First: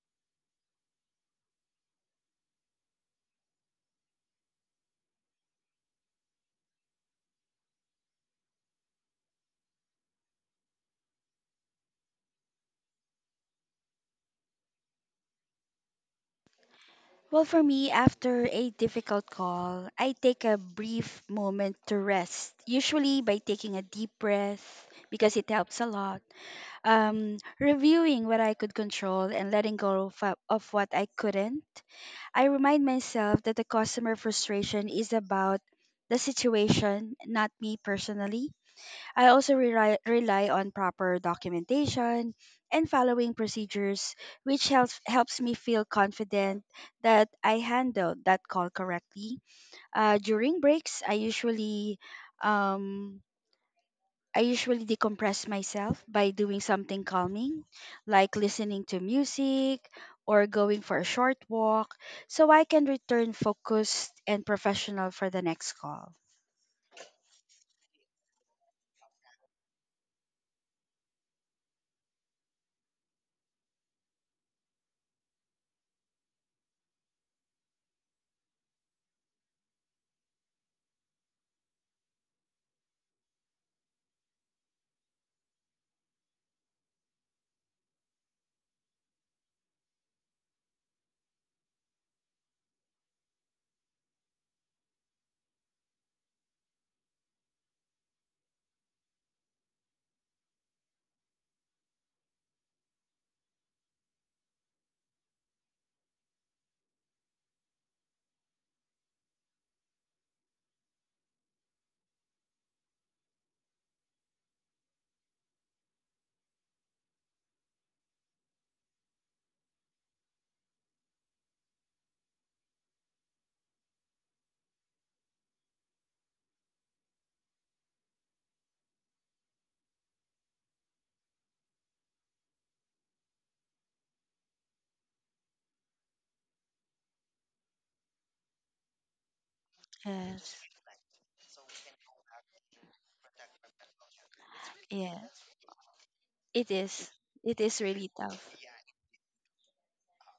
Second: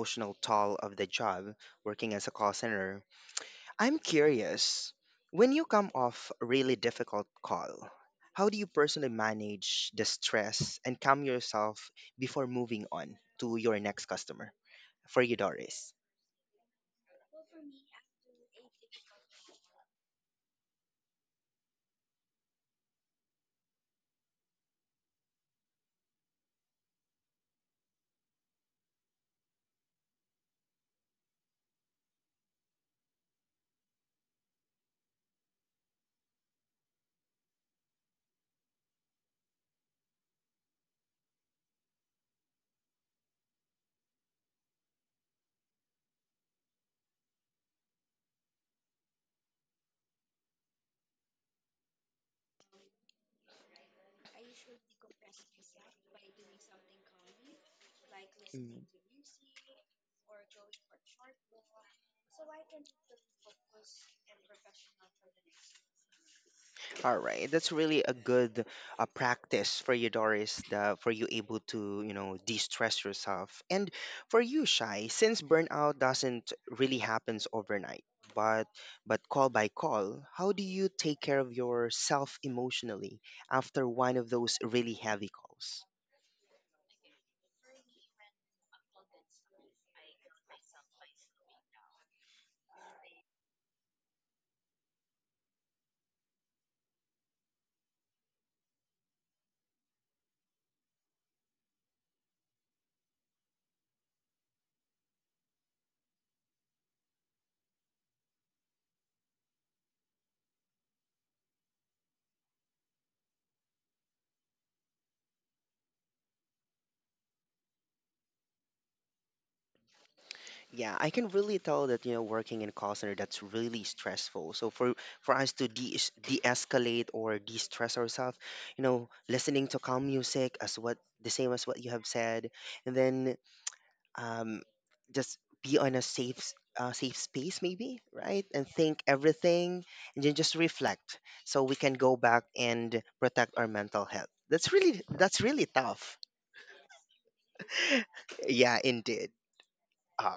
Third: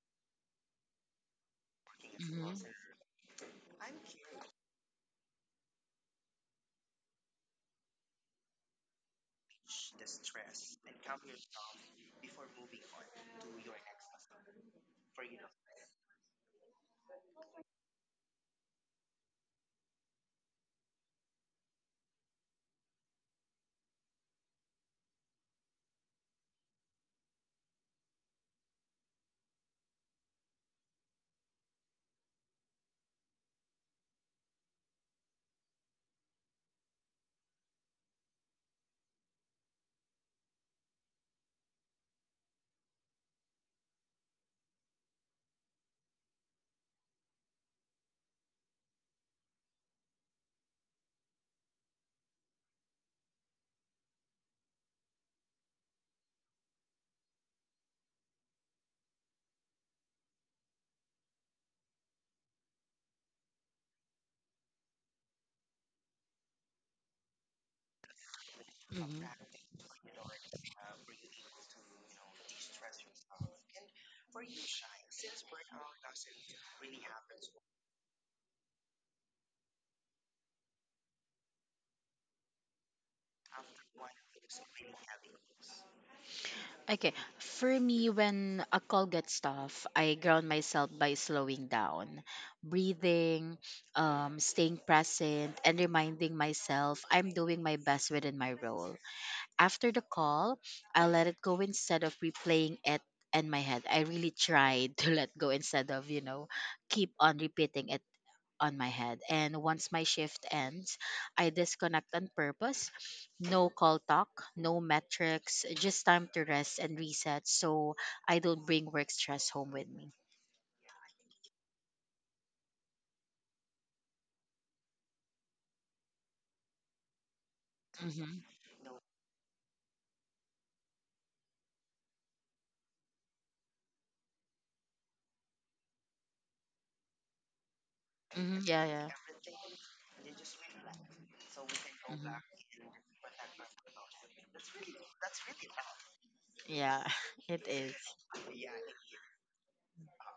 emotional toll of the job working as a call Mhm. center, I'm curious when you come off a really difficult call, how do you personally manage the stress and calm yourself before moving on to your next customer? For you, Doris. Well, for me, after a difficult call, I take a brief moment to rest, usually by taking a deep breath because it helps a lot. Reviewing what I could control and letting go of what I couldn't. I remind myself that the customer frustration is about the situation, not me personally. I also rely on proper documentation and following procedures, which helps me feel confident that I handled that call correctly. During breaks, um, I usually decompress myself by doing something calming, like listening to music or going for a short walk, so I can return focused and professional for the next call. All right, that's really a good Mhm. practice for you, Doris, for you able to, you know, de-stress yourself. And for you, Shy, since burnout doesn't really happens overnight, but but call by call, how do you take care of yourself emotionally after one of those really heavy calls? Okay, for me, when a call gets tough, I ground myself by slowing down, breathing, staying present, and reminding myself I'm doing my best within my role. After the call, I let it go instead of replaying it in my head. I really tried to let go instead of, keep on repeating it on my head. And once my shift ends, I disconnect on purpose. No call talk, no metrics, just time to rest and reset so I don't bring work stress home with me. Yeah, I can really tell that you know working in a call center that's really stressful. So for us to de de-escalate or de-stress ourselves, Mm-hmm. you know, listening to calm music as what the same as what you have said, and then um, just be on a safe space maybe, right? Mm-hmm. And Yeah, think yeah. everything, and then Yes. just reflect so we can go Hmm. back and protect our mental health. That's really Yeah, that's really tough. it Yeah, is. It it is is. really tough. Yeah, indeed. Uh,